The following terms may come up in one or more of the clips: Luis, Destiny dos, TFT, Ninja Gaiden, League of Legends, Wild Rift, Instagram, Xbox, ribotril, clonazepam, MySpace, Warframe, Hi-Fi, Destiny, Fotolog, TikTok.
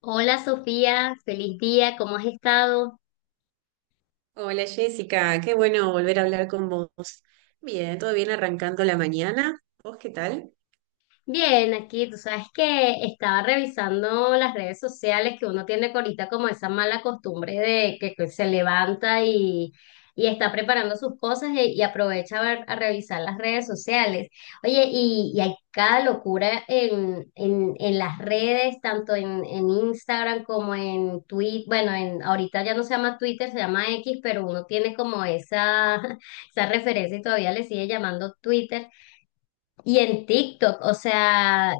Hola Sofía, feliz día, ¿cómo has estado? Hola Jessica, qué bueno volver a hablar con vos. Bien, todo bien arrancando la mañana. ¿Vos qué tal? Bien, aquí tú sabes que estaba revisando las redes sociales que uno tiene ahorita como esa mala costumbre de que se levanta y está preparando sus cosas y aprovecha a revisar las redes sociales. Oye, y hay cada locura en las redes, tanto en Instagram como en Twitter. Bueno, en, ahorita ya no se llama Twitter, se llama X, pero uno tiene como esa, esa referencia y todavía le sigue llamando Twitter. Y en TikTok, o sea,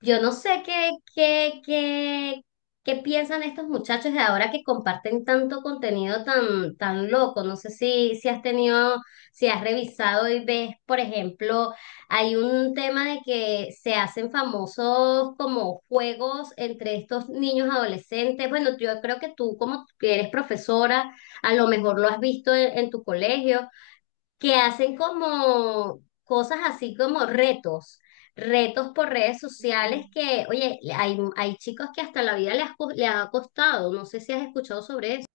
yo no sé qué piensan estos muchachos de ahora que comparten tanto contenido tan loco. No sé si has tenido, si has revisado y ves, por ejemplo, hay un tema de que se hacen famosos como juegos entre estos niños adolescentes. Bueno, yo creo que tú, como que eres profesora, a lo mejor lo has visto en tu colegio que hacen como cosas así como retos por redes Ujú. sociales que, oye, hay chicos que hasta la vida les ha costado, no sé si has escuchado sobre eso.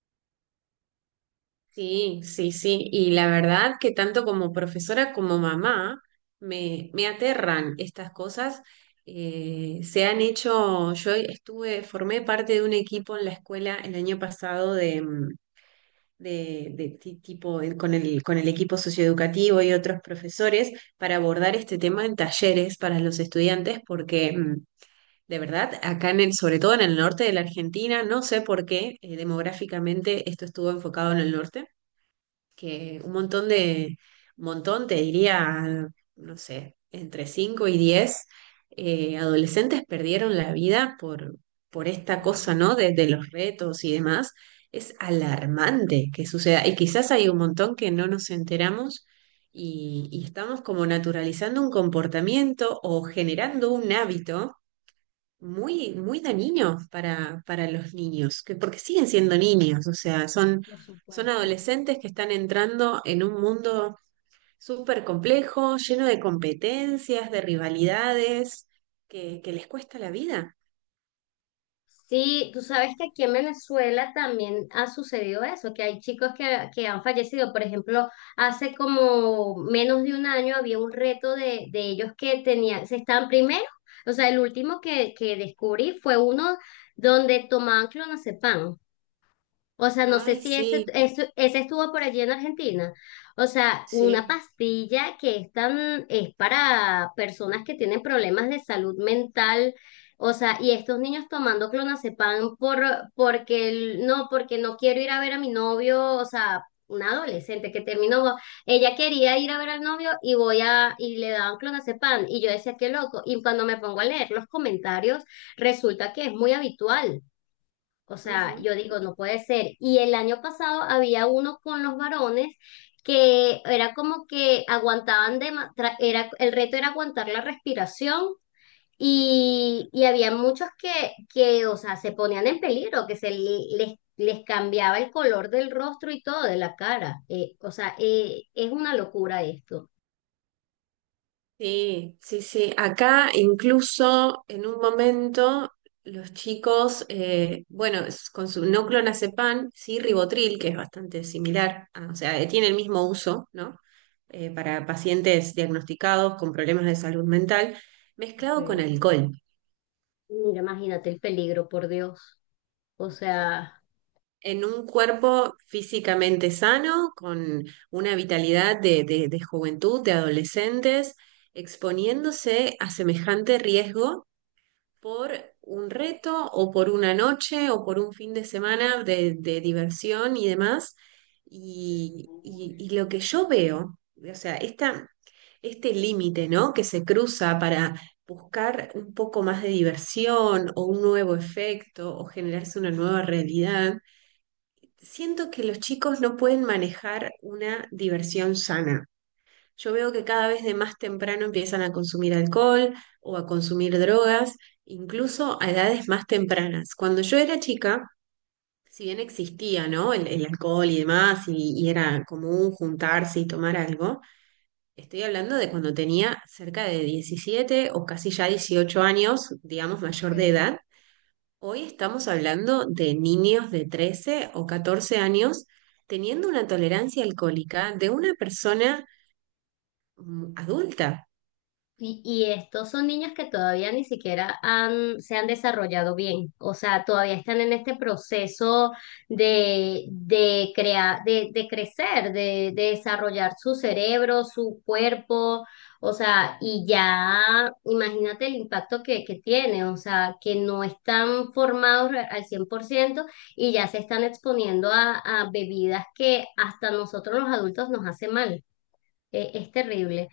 Sí, sí, sí. Y la verdad que tanto como profesora como mamá me aterran estas cosas. Se han hecho, yo estuve, formé parte de un equipo en la escuela el año pasado de, de tipo, con el equipo socioeducativo y otros profesores para abordar este tema en talleres para los estudiantes porque de verdad, acá sobre todo en el norte de la Argentina. No sé por qué, demográficamente esto estuvo enfocado en el norte, que un montón, te diría, no sé, entre 5 y 10 adolescentes perdieron la vida por esta cosa, Wow, ¿no? De los retos y demás. Es alarmante que suceda. Y quizás hay un montón que no nos enteramos y estamos como naturalizando un comportamiento o generando un hábito muy, muy dañinos para los niños, porque siguen siendo niños. O sea, son, por son supuesto. adolescentes que están entrando en un mundo súper complejo, lleno de competencias, de rivalidades, que les cuesta la vida. Sí, tú sabes que aquí en Venezuela también ha sucedido eso, que hay chicos que han fallecido. Por ejemplo, hace como menos de un año había un reto de ellos que tenían, se estaban primero, o sea, el último que descubrí fue uno donde tomaban clonazepam. O sea, no sé Ay, si sí, ese estuvo por allí en Argentina. O sea, una sí. pastilla que es tan, es para personas que tienen problemas de salud mental. O sea, y estos niños tomando clonazepam por, porque el- no, porque no quiero ir a ver a mi novio. O sea, una adolescente que terminó, ella quería ir a ver al novio y voy a, y le daban clonazepam. Y yo decía, qué loco. Y cuando me pongo a leer los comentarios, resulta que es muy habitual. O sea, Ujú, yo digo, no puede ser. Y el año pasado había uno con los varones que era como que aguantaban de, ma- tra- era, el reto era aguantar la respiración y había muchos o sea, se ponían en peligro, que les cambiaba el color del rostro y todo, de la cara. O sea, es una locura esto. sí, sí, sí. Acá incluso en un momento los chicos, bueno, con su no clonazepam, sí ribotril, que es bastante similar, o sea, tiene el mismo uso, ¿no? Para pacientes diagnosticados con problemas de salud mental, mezclado Okay, con okay. alcohol. Mira, imagínate el peligro, por Dios. O ¿Sí? sea, En un cuerpo físicamente sano, con una vitalidad de, de juventud, de adolescentes, exponiéndose a semejante riesgo por un reto o por una noche o por un fin de semana de diversión y demás. Y lo que yo veo, o sea, este límite, ¿no?, que se cruza para buscar un poco más de diversión o un nuevo efecto o generarse una nueva realidad. Siento que los chicos no pueden manejar una diversión sana. Yo veo que cada vez de más temprano empiezan a consumir alcohol o a consumir drogas, incluso a edades más tempranas. Cuando yo era chica, si bien existía, ¿no?, el alcohol y demás, y era común juntarse y tomar algo, estoy hablando de cuando tenía cerca de 17 o casi ya 18 años, digamos, Ok. mayor de edad. Hoy estamos hablando de niños de 13 o 14 años teniendo una tolerancia alcohólica de una persona, adulta. Y estos son niños que todavía ni siquiera han, se han desarrollado bien, o sea, todavía están en este proceso de crear, de crecer, de desarrollar su cerebro, su cuerpo, o sea, y ya imagínate el impacto que tiene, o sea, que no están formados re- al 100% y ya se están exponiendo a bebidas que hasta nosotros los adultos nos hace mal. Es terrible.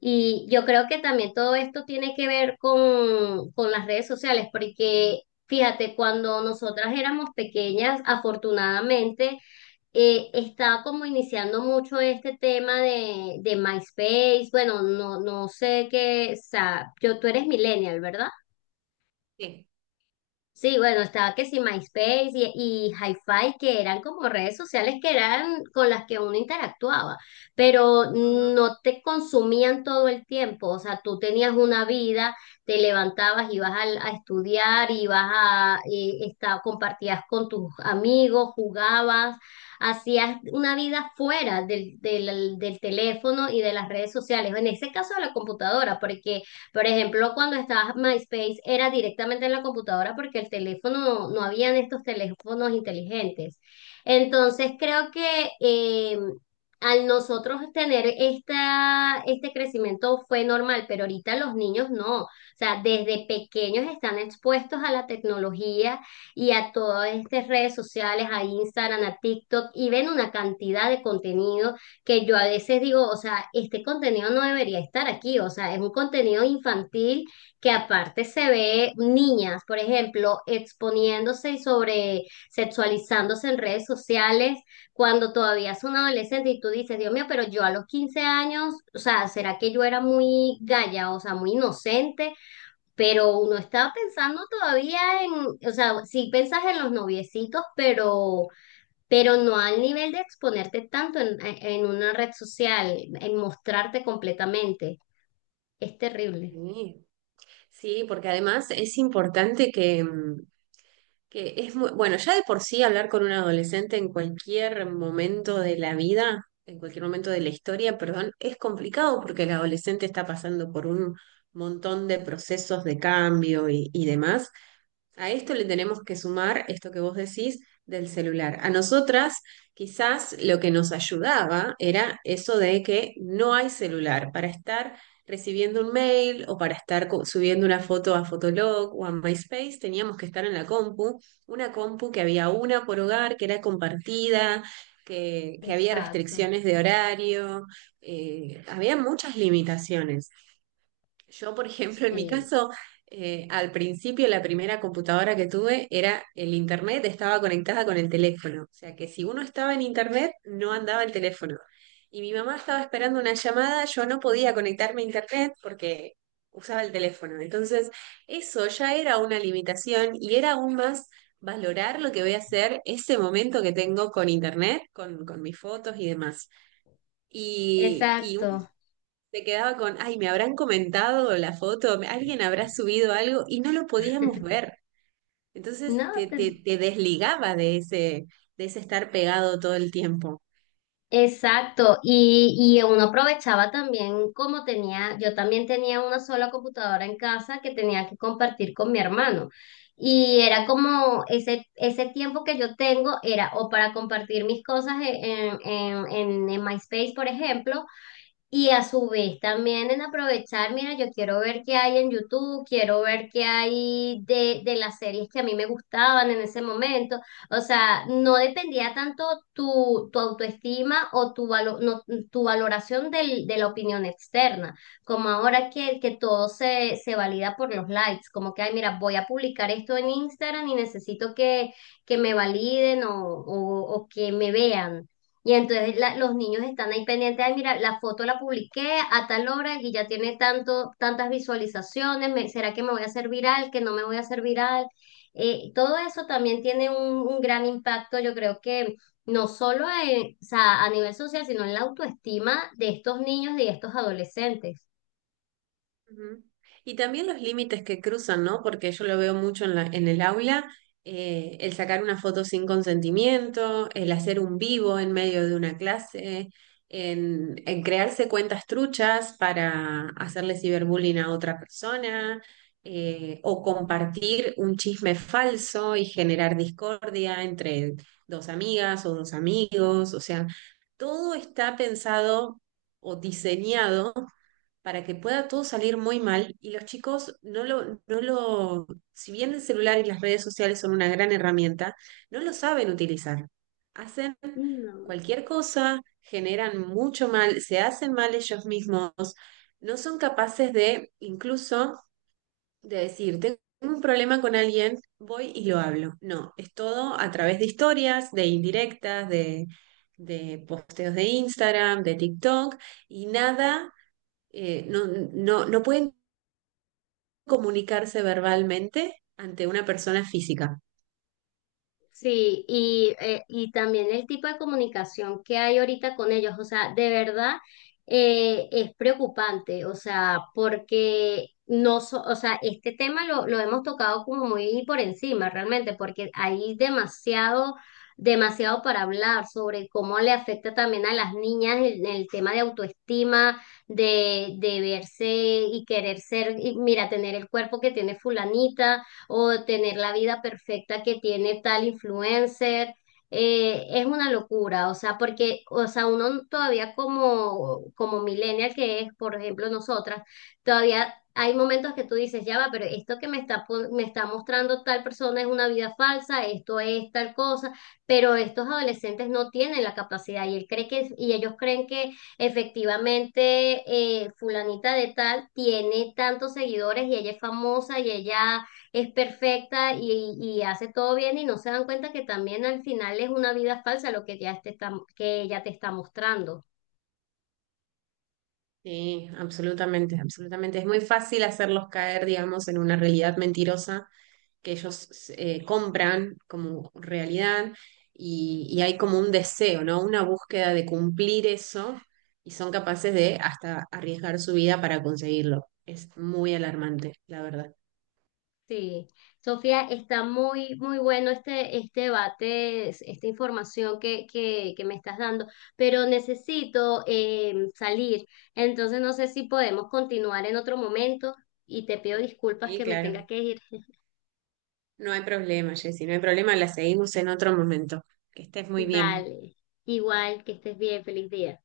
Y yo creo que también todo esto tiene que ver con las redes sociales, porque fíjate, cuando nosotras éramos pequeñas, afortunadamente, estaba como iniciando mucho este tema de MySpace. Bueno, no sé qué, o sea, yo, tú eres millennial, ¿verdad? Sí. Sí, bueno, estaba que sí, MySpace y Hi-Fi, que eran como redes sociales que eran con las que uno interactuaba, pero Ujú. no te consumían todo el tiempo, o sea, tú tenías una vida, te levantabas, estudiar, ibas a, compartías con tus amigos, jugabas, hacías una vida fuera del teléfono y de las redes sociales, en ese caso de la computadora, porque por ejemplo, cuando estaba MySpace era directamente en la computadora porque el teléfono, no habían estos teléfonos inteligentes. Entonces creo que al nosotros tener esta, este crecimiento fue normal, pero ahorita los niños no. O sea, desde pequeños están expuestos a la tecnología y a todas estas redes sociales, a Instagram, a TikTok, y ven una cantidad de contenido que yo a veces digo, o sea, este contenido no debería estar aquí, o sea, es un contenido infantil que aparte se ve niñas, por ejemplo, exponiéndose y sobre sexualizándose en redes sociales cuando todavía es un adolescente y tú dices, Dios mío, pero yo a los 15 años, o sea, ¿será que yo era muy galla, o sea, muy inocente? Pero uno está pensando todavía en, o sea, sí pensas en los noviecitos, pero no al nivel de exponerte tanto en una red social, en mostrarte completamente. Es terrible. Sí, sí, porque además es importante que, que es muy, bueno, ya de por sí hablar con un adolescente en cualquier momento de la vida, en cualquier momento de la historia, perdón, es complicado porque el adolescente está pasando por un montón de procesos de cambio y demás. A esto le tenemos que sumar esto que vos decís del celular. A nosotras quizás lo que nos ayudaba era eso de que no hay celular para estar recibiendo un mail o para estar subiendo una foto a Fotolog o a MySpace. Teníamos que estar en la compu, una compu que había una por hogar, que era compartida, que había Exacto. restricciones de horario. Había muchas limitaciones. Yo, por ejemplo, en mi Sí, caso, al principio la primera computadora que tuve, era el internet, estaba conectada con el teléfono. O sea que si uno estaba en internet, no andaba el teléfono. Y mi mamá estaba esperando una llamada, yo no podía conectarme a internet porque usaba el teléfono. Entonces, eso ya era una limitación, y era aún más valorar lo que voy a hacer ese momento que tengo con internet, con mis fotos y demás. Y exacto. se quedaba con, ay, me habrán comentado la foto, alguien habrá subido algo y no lo podíamos ver. Entonces No, te, te- te, te desligaba de ese, estar pegado todo el tiempo. Exacto, y uno aprovechaba también como tenía, yo también tenía una sola computadora en casa que tenía que compartir con mi hermano. Y era como ese tiempo que yo tengo era o para compartir mis cosas en MySpace, por ejemplo, y a su vez también en aprovechar, mira, yo quiero ver qué hay en YouTube, quiero ver qué hay de las series que a mí me gustaban en ese momento. O sea, no dependía tanto tu, tu autoestima o tu, valo- no, tu valoración del- de la opinión externa, como ahora que todo se, se valida por los likes, como que, ay, mira, voy a publicar esto en Instagram y necesito que me validen o que me vean. Y entonces la- los niños están ahí pendientes, ay, mira, la foto la publiqué a tal hora y ya tiene tanto, tantas visualizaciones, me- ¿será que me voy a hacer viral, que no me voy a hacer viral? Todo eso también tiene un gran impacto, yo creo que no solo en- o sea, a nivel social, sino en la autoestima de estos niños y de estos adolescentes. Ujú. Y también los límites que cruzan, ¿no? Porque yo lo veo mucho en en el aula, el sacar una foto sin consentimiento, el hacer un vivo en medio de una clase, en crearse cuentas truchas para hacerle ciberbullying a otra persona, o compartir un chisme falso y generar discordia entre dos amigas o dos amigos. O sea, todo está pensado o diseñado para que pueda todo salir muy mal, y los chicos no lo, si bien el celular y las redes sociales son una gran herramienta, no lo saben utilizar. Hacen No. cualquier cosa, generan mucho mal, se hacen mal ellos mismos, no son capaces de incluso de decir, tengo un problema con alguien, voy y lo hablo. No, es todo a través de historias, de indirectas, de posteos de Instagram, de TikTok, y nada, no, no, no pueden comunicarse verbalmente ante una persona física. Sí, y también el tipo de comunicación que hay ahorita con ellos, o sea, de verdad es preocupante, o sea, porque no, so- o sea, este tema lo hemos tocado como muy por encima realmente, porque hay demasiado, demasiado para hablar sobre cómo le afecta también a las niñas el tema de autoestima, de verse y querer ser, y mira, tener el cuerpo que tiene fulanita o tener la vida perfecta que tiene tal influencer. Es una locura, o sea, porque, o sea, uno todavía como, como millennial que es, por ejemplo, nosotras, todavía hay momentos que tú dices, ya va, pero esto que me está, pon- me está mostrando tal persona es una vida falsa, esto es tal cosa, pero estos adolescentes no tienen la capacidad y él cree que, y ellos creen que efectivamente fulanita de tal tiene tantos seguidores y ella es famosa y ella es perfecta y hace todo bien y no se dan cuenta que también al final es una vida falsa lo que ya te está, que ella te está mostrando. Sí, absolutamente, absolutamente. Es muy fácil hacerlos caer, digamos, en una realidad mentirosa que ellos, compran como realidad, y hay como un deseo, ¿no?, una búsqueda de cumplir eso, y son capaces de hasta arriesgar su vida para conseguirlo. Es muy alarmante, la verdad. Sí, Sofía, está muy, muy bueno este debate, es- esta información que me estás dando, pero necesito salir, entonces no sé si podemos continuar en otro momento y te pido disculpas Sí, que me tenga claro. que ir. No hay problema, Jessy, no hay problema. La seguimos en otro momento. Que estés muy bien. Vale, igual que estés bien, feliz día.